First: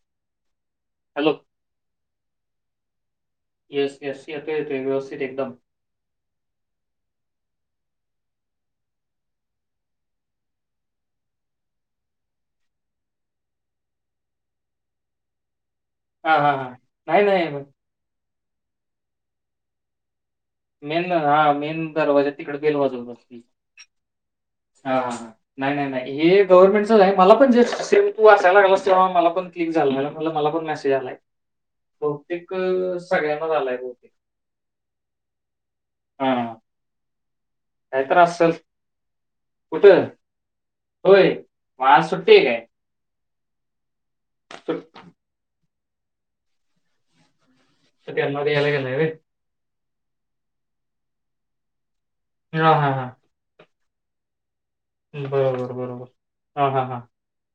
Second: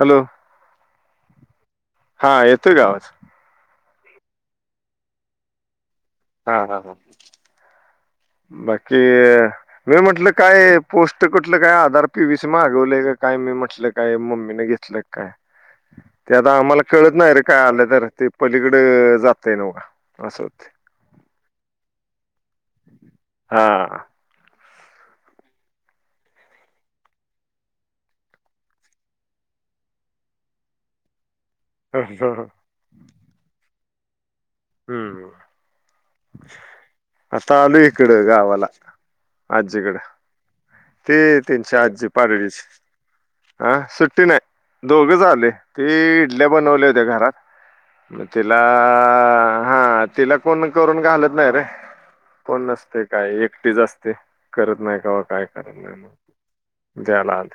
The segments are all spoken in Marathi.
हॅलो हॅलो हा येतोय का आवाज येस यस येतो येतो व्यवस्थित एकदम हा हा हा [inaudible] बाकी मी म्हटलं काय पोस्ट कटलं काय आधार पीवीस मागवलेय का काय मी म्हटलं काय मम्मीने घेतलंय का काय हा ते हा आता हा आम्हाला कळत नाही रे काय आलं तर ते पलीकड जातय नव असं हो मेन हा मेन दरवाजा तिकड बेल वाजू बसती हा हा नाही नाही नाही हे गव्हर्नमेंटच आहे मला पण जे सेम तू असायला गलास ते मला पण क्लिक झाल हा मला पण मेसेज आलाय हम्म बहुतेक सगळ्यांनाच आलाय बतेक हम्म हा आता आल काय इकड तर असेल गावाला आज्जीकड कुठं ते होय त्यांच्या मग आज आजी सुट्टी आहे पाडेलीच. काय अ सुट्टी नाही, सुट- दोघेच आलय ते इडल्या बनवल्या होत्या घरात. म त्यांना तिला... द्यायला गेलाय रे हा तिला कोण करून घालत नाही रे! कोण हा हा हा नसते काय एकटीच असते. करत नाही, कावा काय बरोबर करत नाही, बरोबर मग जयलाल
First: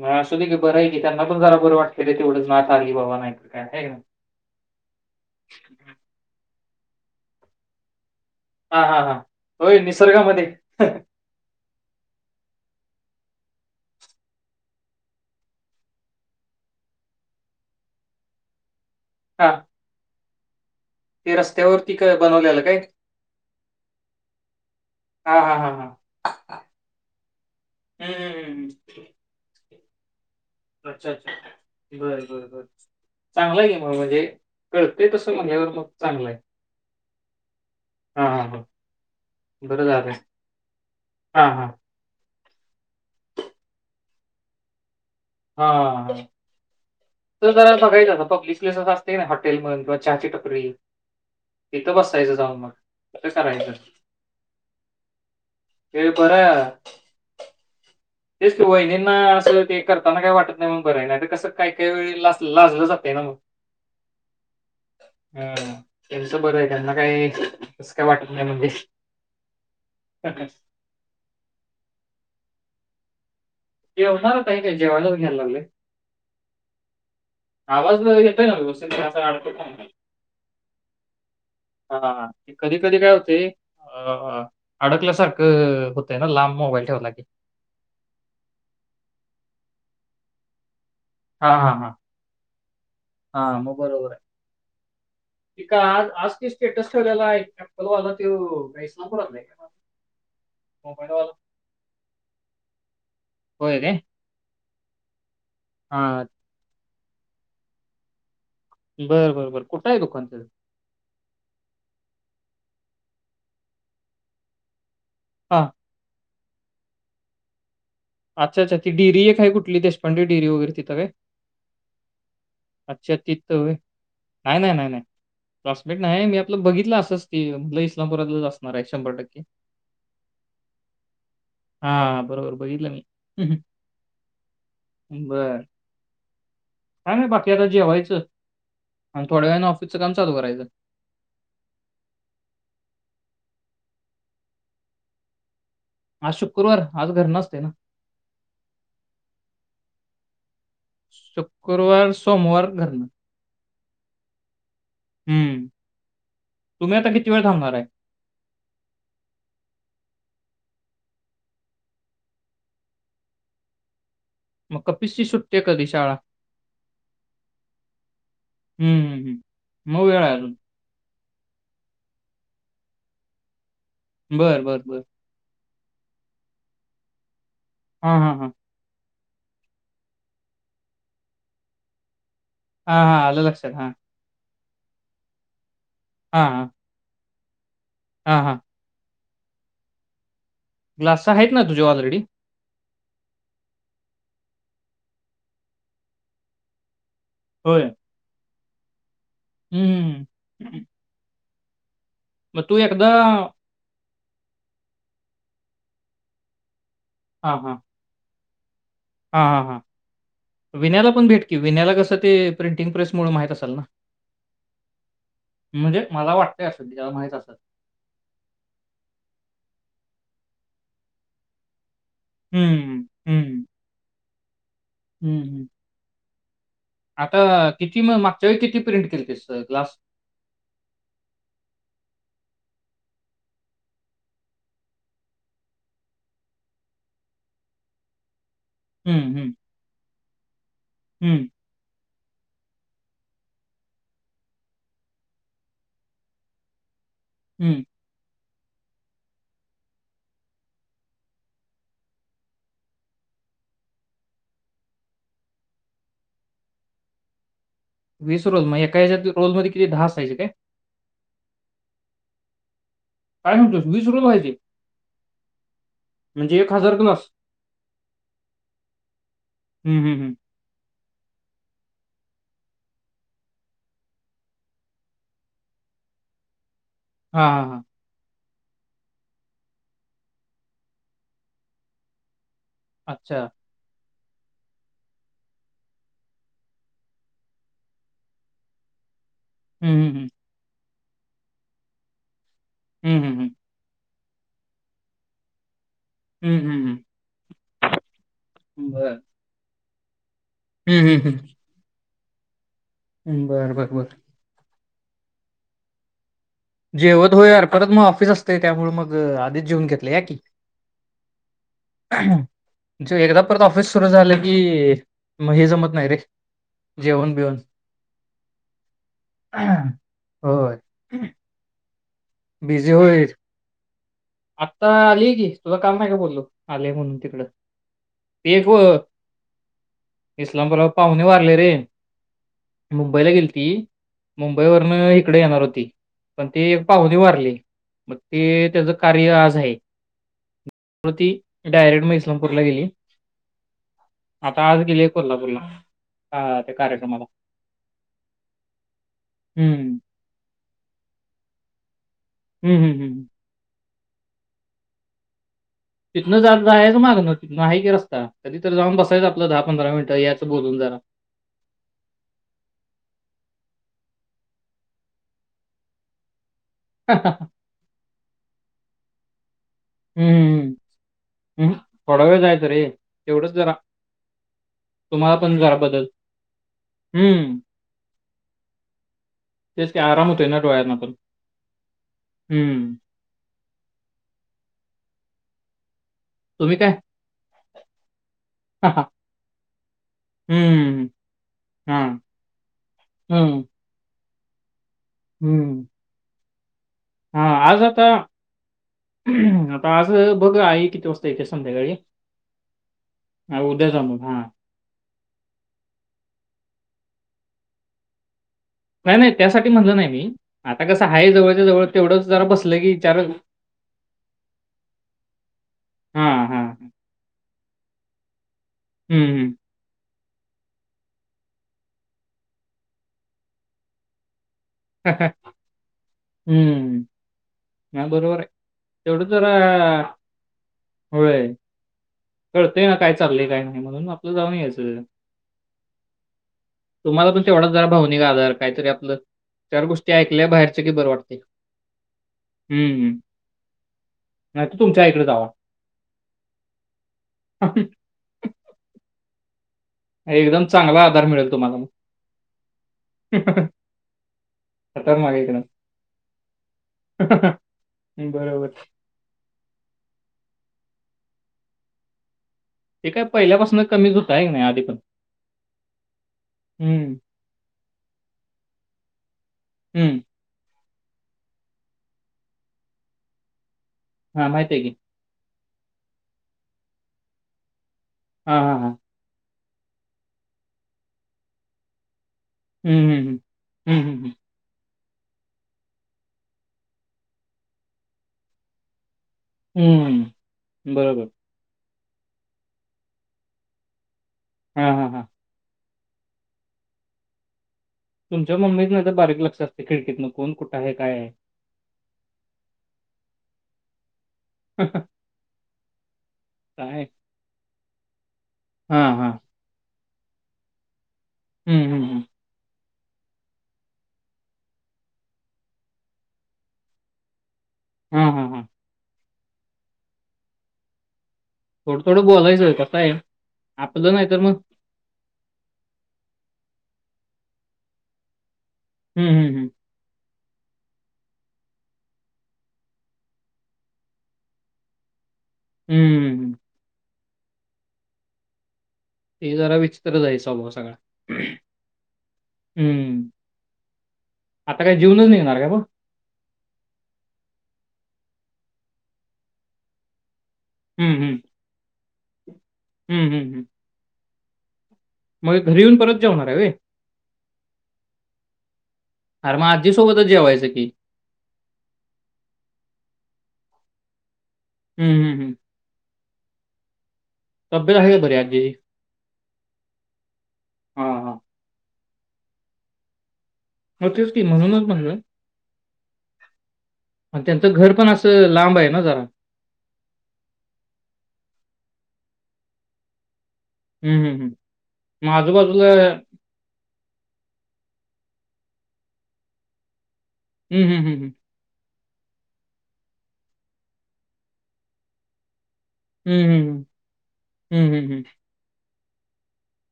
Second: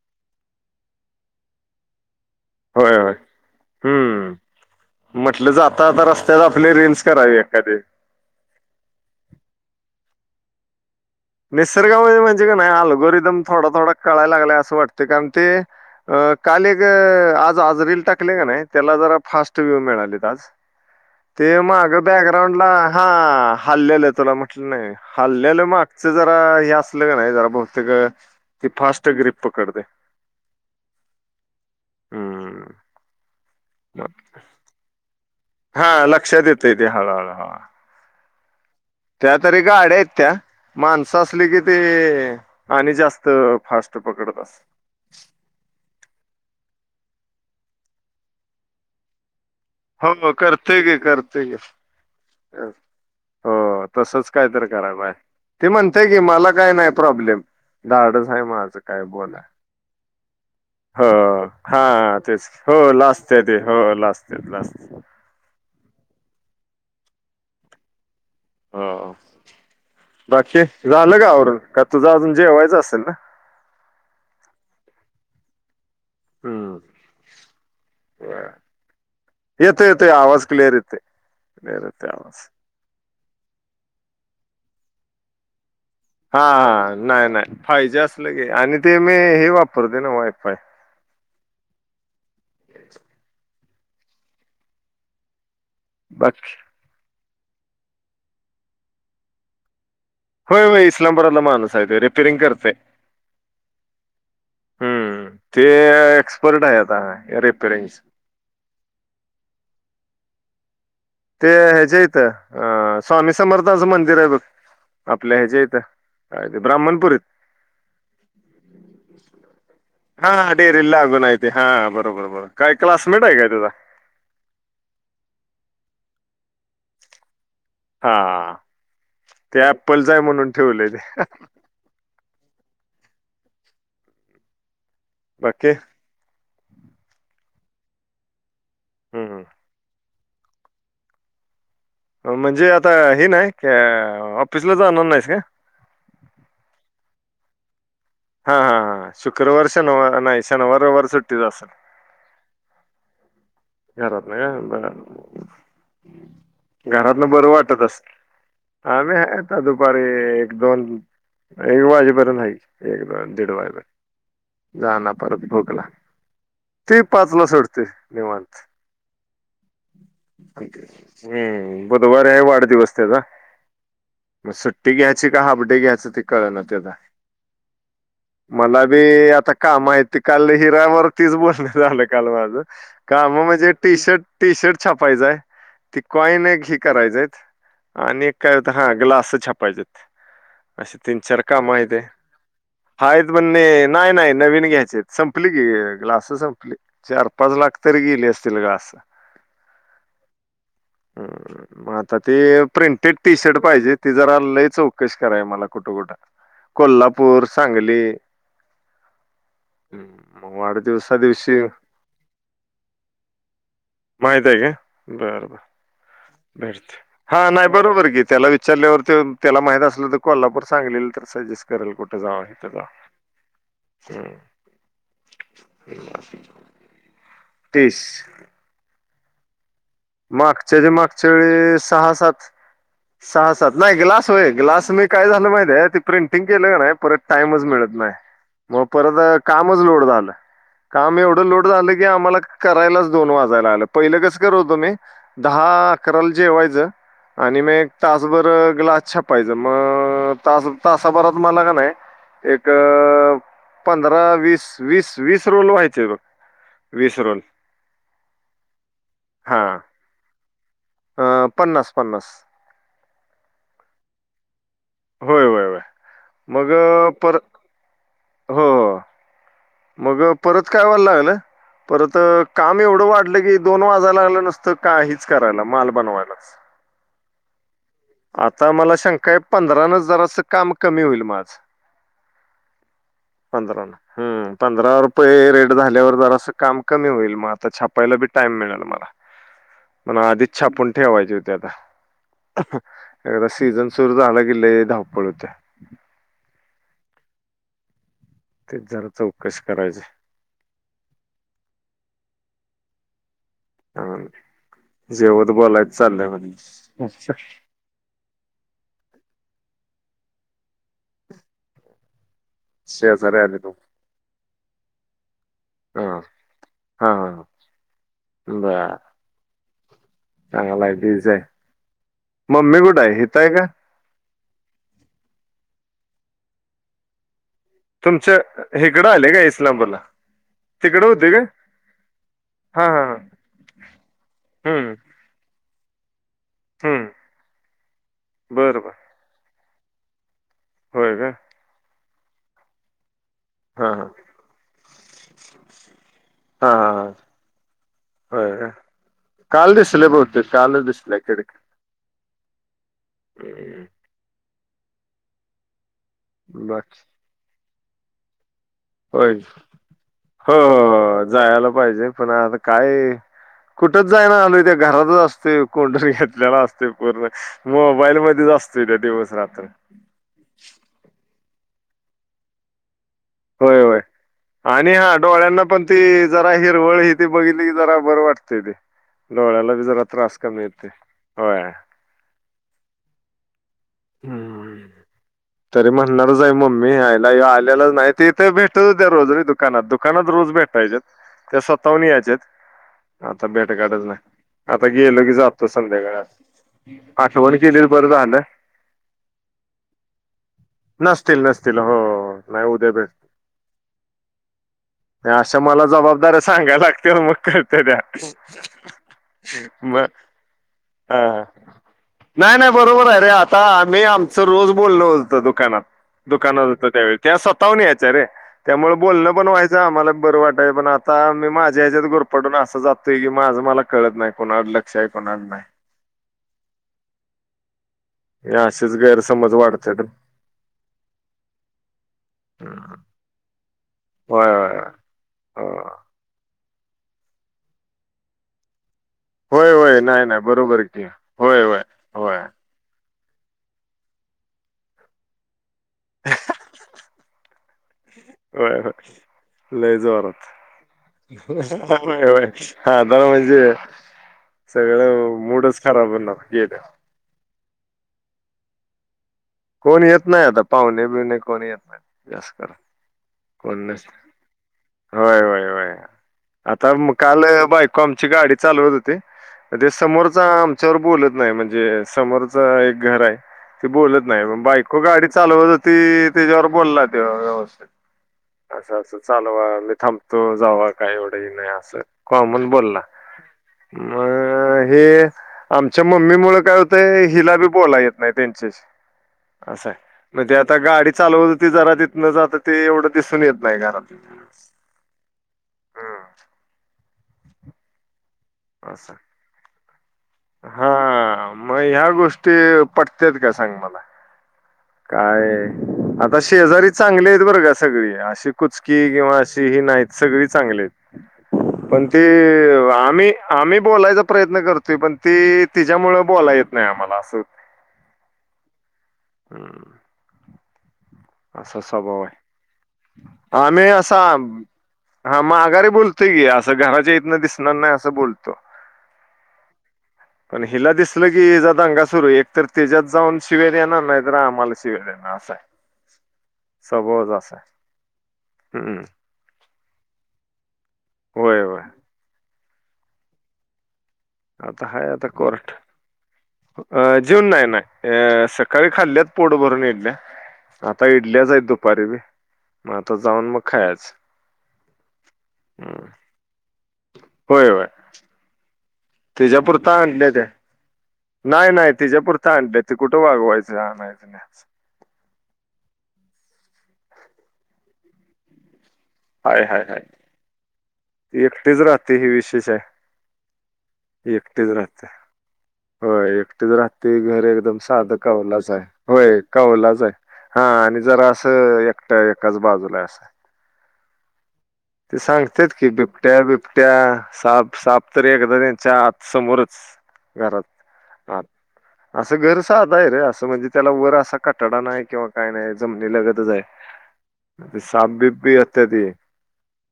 म असू दे की बरं आहे की, त्यांना पण जरा बरं वाट के तेवढंच नाथ आलं की होय होय बाबावा नाही काय आहे का नाही. हम्म म्हटलं जाता जाता रस्त्यात आपले रिल्स करावे एखादे. हा हा हा, होय निसर्गामध्ये. निसर्गामध्ये म्हणजे का नाही, आलूगोरीदम थोडा- थोडा कळायला लागलाय असं वाटते कारण ते अ काल एक आज आज रील टाकले का नाही त्याला जरा हां, फास्ट व्ह्यू मिळालीत आज. [inaudible] ते माग काय बॅकग्राउंड बनवलेलं ला काय? हा हल्लेलं तुला म्हटलं नाही हां, हां, हल्लेलं हां, मग हां. जरा हे असलं नाही जरा बघते हं, हं, हं, ती हं. फास्ट ग्रीप पकडतय. अच्छा, अच्छा! बर बर बर, हम्म चांगला गेम म्हणजे कळते तस. हा लक्षात येते ते हळूहळू हळ हा हा. त्या तरी गाड्या आहेत त्या माणसं असली हां, कि हां. ते आणि जास्त फास्ट पकडत अस हा, तर जराला बघायचं पब्लिक पेस अस असते ना हॉटेल मन हो करते ग, करते ग. बसायचं जाऊन मग. असं करायचं. हो तसच काय तर करा आहे. ते म्हणतेय की बरं मला आहे. काय नाही प्रॉब्लेम. धाडच आहे तेच कि माझं काय वहिणींना बोला असं ते करताना काय वाटत नाही मग हो बरं नाही आता कस काही काही वेळ हा ला तेच हो लाजलं जातय ना लास्ट मग. आहे ते हो लास्ट आहेत लास्ट ह त्यांच बरं आहे त्यांना काय तस काय वाटत नाही म्हणजे. हो बाकी झालं का आवरून का तुझं अजून जेवायचं असेल ना? जेवणार काही काय जेवायलाच घ्याय लागलोय. हम! आवाज ह येतोय ना व्यवस्थित पण असा अडकत येतो नाही. येतो आवाज क्लिअर येते येते हां, आवाज. कधी कधी काय होते अ अडकल्यासारखं ना हा लांब मोबाईल हा ठेवला की. नाही नाही फायजे असलं गी, आणि ते मी हे वापरते ना वायफाय. हा हा हा हा, म बरोबर आहे. त का आज आज ते बाकी स्टेटस ठेवलेला आहे ॲपलवाला तेव काय इस्लामपुरातला आहे. होय होय मोबाईलवाला. इस्लामपुरातला माणूस साहेब त्यो रिपेरिंग करते. होय काय? हम्म! ते हां, एक्सपर्ट आहे आता रिपेरिंग. बरं बरं बरं, कुठं आहे दुकान? ते ह्याच्या यथं अ स्वामी समर्थाचं मंदिर आहे बघ. आपल्या ह्याच्या हां, यथं काय ते ब्राह्मण पुरीत. अच्छा, अच्छा. ती डेअरी एक आहे कुठली देशपांडे हा डेअरी डेअरीला वगैरे डेअरीला तिथं काय? लागून आहे ते, बरोबर बरोबर! काय अच्छा क्लासमेट आहे काय तिथं तुझा. होय. नाही नाही नाही नाही, क्लासमेट नाही मी आपलं बघितलं असच ती हा ते अप्पलच आहे म्हणून ठेवलंय ते. हा बरोबर बघितल मी. बर! बाकी सांग ना बाकी आता जेवायचं आणि हम्म. थोड्या वेळाने ऑफिसचं काम चालू करायचं. म्हणजे आता हे नाही क ऑफिसला जाणार नाहीस का? आज शुक्रवार आज घर नसते ना. हा हा हा शुक्रवार शनवार नाहीच. शनिवार रविवार. सुट्टीच असेल शुक्रवार सोमवार घर घरात ना का बर, हम्म तुम्ही आता घरात ना किती वेळ बरं थांबणार वाटत आहे अस. आम्ही आता दुपारी एक दोन एक वाजेपर्यंत हा एक दीड वाजेपर्यंत मग जाना कपिसची परत सुट्टी आहे भोकला कधी शाळा ते पाचला सोडते निेवण हम्म हम्म हम् मग वेळा अजून हम्म बुधवार आहे वाढदिवस त्याचा म बर बर सुट्टी बर घ्या काय हपडे घ्यायचं ते कळ ते त्या हा हा हा मला बी आता का माहिती काल हिरा्यावरतीच बोलण झालं काल माझं हां हां का आलं मग म्हणजे लक्षात हां टी शर्ट टी शर्ट छापायचाय ती हां कॉइन एक हां ही करायचय आणि एक हां काय हां होत हा ग्लास छपायचे असे तीन ग्लास चार आहेत ना काम तुझे आहे ते ऑलरेडी हाय म्हणणे नाही नाही नवीन घ्यायचे आहेत संपली की ग्लास संपली चार पजलाक होय तिरीगले असतीलील घस हम्म हम मग आता ते एकदा प्रिंटेड टी शर्ट पाहिजे ति जरा लई चौकशी कराय मला कुठं कुठं कोल्हापूर सांगली हा हा हम्म, मग हां विन्याला वाढदिवसा पण भेट क दिवशी विनला कसं ते प्रिंटिंग प्रेस मु माहित असाल ना माहितग ब म्हणजे मला वाटतंय असंी त्याला माहीित हा असत नाही हो बरोबर की त्याला विचारल्यावर ते त्याला माहित असलं तर कोल्हापूर सांगले तर सजेस्ट केल कुठे जा हथचा हं, हम् हम्म हम् फि आता किती म मागच्या वेळी किती प्रिंट केली तेस ग्लास मागच्या ज मागच्या वेळी सहा सात [inaudible] सहा सात नाही ग्लास होय ग्लास मी काय झालं माहिित आहेे त ते प्रिंटिंग केलं ग नाही परत टाइमच मिळत नाही [inaudible] मग हं, परत हं, कामच लोड झालं काम एवढं हं, लोड झा की आम्हाला करायलाच दोन वाजायला आलं पहिलं कसं करव होतुम्ही दहा अकराल जेवायच आणि हं. मग तासभर ग्लास छापायचं मग तास तासाभरात मला का नाही एक पंधरा वीस वीस वीस रोलोल व्हायचे बघ विसरून वीस रोल मग एका ह्या रोल मध्ये किती दहाायजे काय अ पन्नास पन्नास काय म्हणतोस वीस रुपय व्हायचे होय होय होय म्हणजे मग एक हजार अं, कणस पर हो हो हं, हं, मग हं. परत काय व्हायला लागलं परत काम एवढं वाढलं की दोन वाजायला लागलं नसतं काहीच करायला माल बनवायलाच हा ह हां आता मला शंकाय पंधरा हजाराचं काम कमी होईल माझं अच्छा ब रा ना हम पंधरा रुपये रेट झाल्यावर जर असं काम कमी होईल मग आता छापायला बी टाइम मिळेल मला [inaudible] मण हं. आद इच्छा पण ठेवायची होती आता हं, हं, एकदा हं. सीझन सुरू झाला गे धावपळ होत्या हम्म हम्म हम् तेच जरा चौकशी करायची हम् हम् हम् बरं बरं बरं. जेवत बोलायच चाललं म्हण जेवत होयर परत मग ऑफिस असते त्यामुळे मग आधीच जेवन घेतले या की म्हणे शेजारी एकदा आले परत तो ऑफिस सुरू झालं की मग हे जमत हा नाही रे हा जेवण हा. बिऊन बर चांगला आहे तच आहे मम्मी बिझी कुठं आहे होईल. हथय का आत्ता आलीय की तुला काल नाही का बोललू आलेय म्हणून तिकड तुमच्या ते व इकडं आले का इस्लामपूरला इस्लामबाला तिकडं पाहुणे होते का वारले रे हा हा हा मुंबईला गेलथी मुंबई वरन हम्म एकडे येणार होती पण ते हम्म पाहुणे वारले मग ते बरं बरं त्याच कार्य आज आहे होय का? ती डायरेक्ट मग इस्लामपूरला गेली हा हा आता आज गेलीये कोल्हापूरला आ त्या कार्यक्रमाला हो का काल हं. दिसले बहुतेक काल दिसलया कडक्या हम् हम हमम ह् [unintelligible] तिथनं जा जाहायचं बाकी मागणं तिथं आहे की रस्ता कधी तर जाऊन बसायचं होय आपलं दहा पंधरा मिनिटं याचं हो बोलून जारा हो जायला पाहिजे पण आता काय कुठच जाय ना आलो त्या घरातच असते कोंडून घेतलेला असत ते पूर्ण मोबाईल मध्येच असतोय त्या दिवस रात्र हम्म थोडा व जायच रे तेवढंच जरा होय होय. आणि हा तुम्हाला डोळ्यांना जरा पण बदल ती जरा हिरवळ ही ती हम्म बघितली की जरा बर वाटतय ते डोळ्याला बी जरा त्रास कमी येते ह हम्म हम् तरी म्हणणारच आहे तुम्ही काय मम्मी आयला आलेलाच नाही ते तर भेटत होद्या रोज रे दुकानात दुकानात रोज भेटत पाहिज हम्म त्या हा स्वतःवून यायच्यात आता हम्म भेट गाठचं नाही आता गेलो की जातातो हम्म संध्याकाळात हा आज आता आ आज बघ आई किती वाजता नसतील येते नसतील संध्याकाळी हो नाही उद्या भेट हा उद्या जाऊ हा आणि अशा मला जबाबदाऱ्या सांगायला लागत्याल मग करते त्या नाही नाही त्यासाठी म्हणलं मग नाही मी आता कसं आहे हा. जवळच्या जवळ तेवढंच जरा बसलं की बचार मी आमचं रोज बोलल होत दुकानात हा हा दुकानात होत त्यावेळी ते स्वतःहुन यायच्यारे त्यामुळे बोलणं पण हम्म व्हायचं आम्हाला बरं वाटाय पण आता मी माझ्या ह्याच्यात गोरपडून असं जातोय की माझं मला कळत नाही कोणा अडलं विशही कोणाच नाही हम्म ह बरोबर आहे हे असेच तेवढं जरा गैरसमज वाढतात रे. होय हम्म. कळतेय ना काय चाललेय काय नाही म्हणून आपलं जाऊन यायचं ह तुम्हाला पण तेवढाच जरा भावनिका आधार काहीतरी आपलं होय च होय गोष्टी ऐकल्या बाहेरच की बरं वाटते हो हम्म नाही त तुमच्या आईकडे जावा ह ह [unintelligible] हय हय लय जारात एकदम चांगला आधार मिळेल तुम्हाला मग. हा आता म्हणजे खतरनाक सगळं एकदम. मूडच सरा बणार ये दे बरोबर कोण येत नाही आता पाहुणे बिऊणे कोण येत नाही जास्त ते काय पहिल्यापासून कोण कमीच होतं आहे की नाही आधी पण. होय होय होय आता हं, काल बायक को आमची गाडी चालवत होती ते हं. समोर आमच्यावर बोलत नाही म्हणजे समोरच एक घर आहे ते बोलत हां, नाही माहिती आहे की. बायको गाडी चालवत होती त्याच्यावर बोलला ते व्यवस्थ हां, हां, हां. असं अस चालवा मी थांबतो जावा काही एवढंही नाही असं कॉमन हं, बोलला हं, हं. हं, हं, अ हं. हे आमच्या मम्मी मुळ काय होतंय हिला बी बोला येत नाही त्यांच्याशी असं म्हणजे आता हं, गाडी बरोबर. चालवत होती जरा तिथन जात ते एवढं दिसून येत नाही घरात हमं हंम हंम तुमच्या मम्मीच नाही तर असं बारीक लक्ष असते खिडकीत कोण कुठं हा आहे, काय आहे. मग ह्या गोष्टी पटत्यात का सांग मला? काय आता शेजारी काय चांगले आहेत बरं का? सगळी अशी हा कुचकी हा किंवा अशी ही नाहीत सगळी चांगली आहेत हम्म हम्म पण ते हम्म. आम्ही आम्ही बोलायचा प्रयत्न करतोय पण, ते तिच्यामुळे बोलायला येत नाही आम्हाला असं होतय हम हं हम् असा थोडं स्वभाव थोडं बोलायचं कसं आहे आम्ही आपलं असा नाही तर मग हा मग माघारी बोलतोय की असं घराच्या इथन दिसणार नाही असं बोलतो हम् हम् हम पण हिला दिसलं की हिचा दंगा सुरू एक तर त्यांच्यात जाऊन शिव्या येणार नाहीतर आम्हाला शिव्या देणार असा आहे. हम्ममम स्वभावच असा आहे हम्म हे जरा विचित्रच आहे स्वभाव सगळां होय होय हम्म आता काही जेवूनच निघणार काय मग? अ जेवून नाही नाही सकाळी खाल्ल्यात पोट भरून य इडल्या आता हम्म हम्म. इडल्याच आहेत दुपारी बी मग आता हम्म हम्म जाऊन मग हम्म. खायच मग घरी येऊन परत जेवणार आहे होय तिच्या पुुरता आणल्या त्या जेवायचं की. नाही नाही तिच्यापुरतं आणलंयात ते कुठं वागवायचं आणायच हम् हम्म हम तब्येता आहे का बरी आजीची? हाय हाय हाय हां हां. एकटीच राहत्या हे विशेष आहे मग तेच की एकटीच म्हणूनच राहत्या म्हणलं होय एकटीच राहत्या ते घर आणि त्यांचं एकदम पण साधं असं कवलाच लांब आहे. ना जरा. होय कौवलाच आहे हा आणि जरा असं एकट्या एकाच बाजूला आहे असं हम् हम् हम ते सांगतेत की बिबट्या बिबट्या साप साप तरी एकदा त्यांच्या आत समोरच घरात हम हम हं हम असं घर साध आहे रे असं म्हणजे त्याला वर असा कटडा नाही किंवा काय नाही जमनी हं, लगतच आहे हं, हं. ते हं, हं, साप हं. बी येत्यात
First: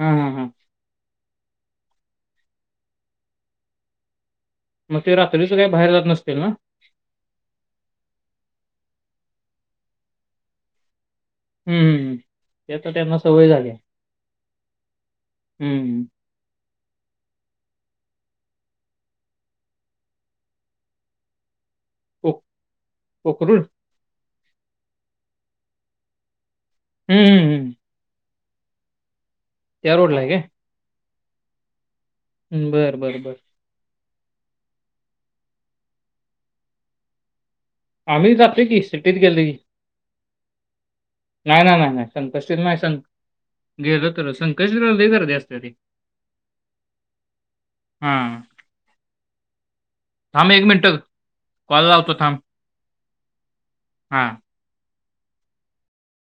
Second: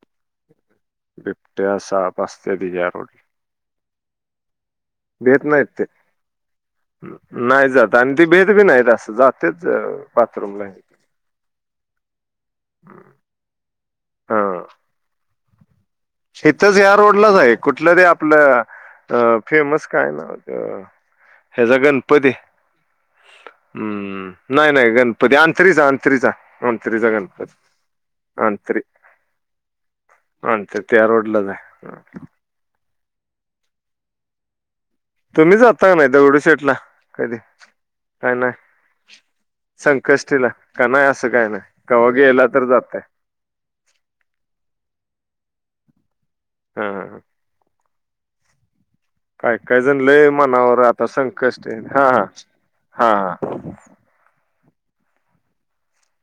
हा हा हा बिबट्या साप असतत्यात या रोडला मग ते भेत रात्रीच नाहीत काय ते. बाहेर जात नसतील ना? नाही जात आणि ती भेतं बी नाही अस जातेच बाथरूमला हम् हम्मम ते तर त्यांना सवय झाली हम्म इथच या रोडलाच आहे कुठलं त आपलं अ फेमस काय ना ह्याचा गणपती को कोकरूड? हम्म नाही नाही गणपती अंतरीचा अंतरीचा न थ्री जगनपर हं. न थ्री त्या रोड ला आहे का म्ह ते रोडला जा ह ् बरं बरं बरं तुम्ही जाता नाही दगडूशेठला कधी काय आम्ही नाही जातली की सिटीत गेले संकष्टीला का नाही असं काय नाही कवाघेला संकष्टीला तर नाही सं जातय गेलं तर संक गर्दी असते ती हा हा ह हां काय काय जण लय थांब मनावर मिनिटं आता संकष्ट आहे कॉल लावतो हा हा हा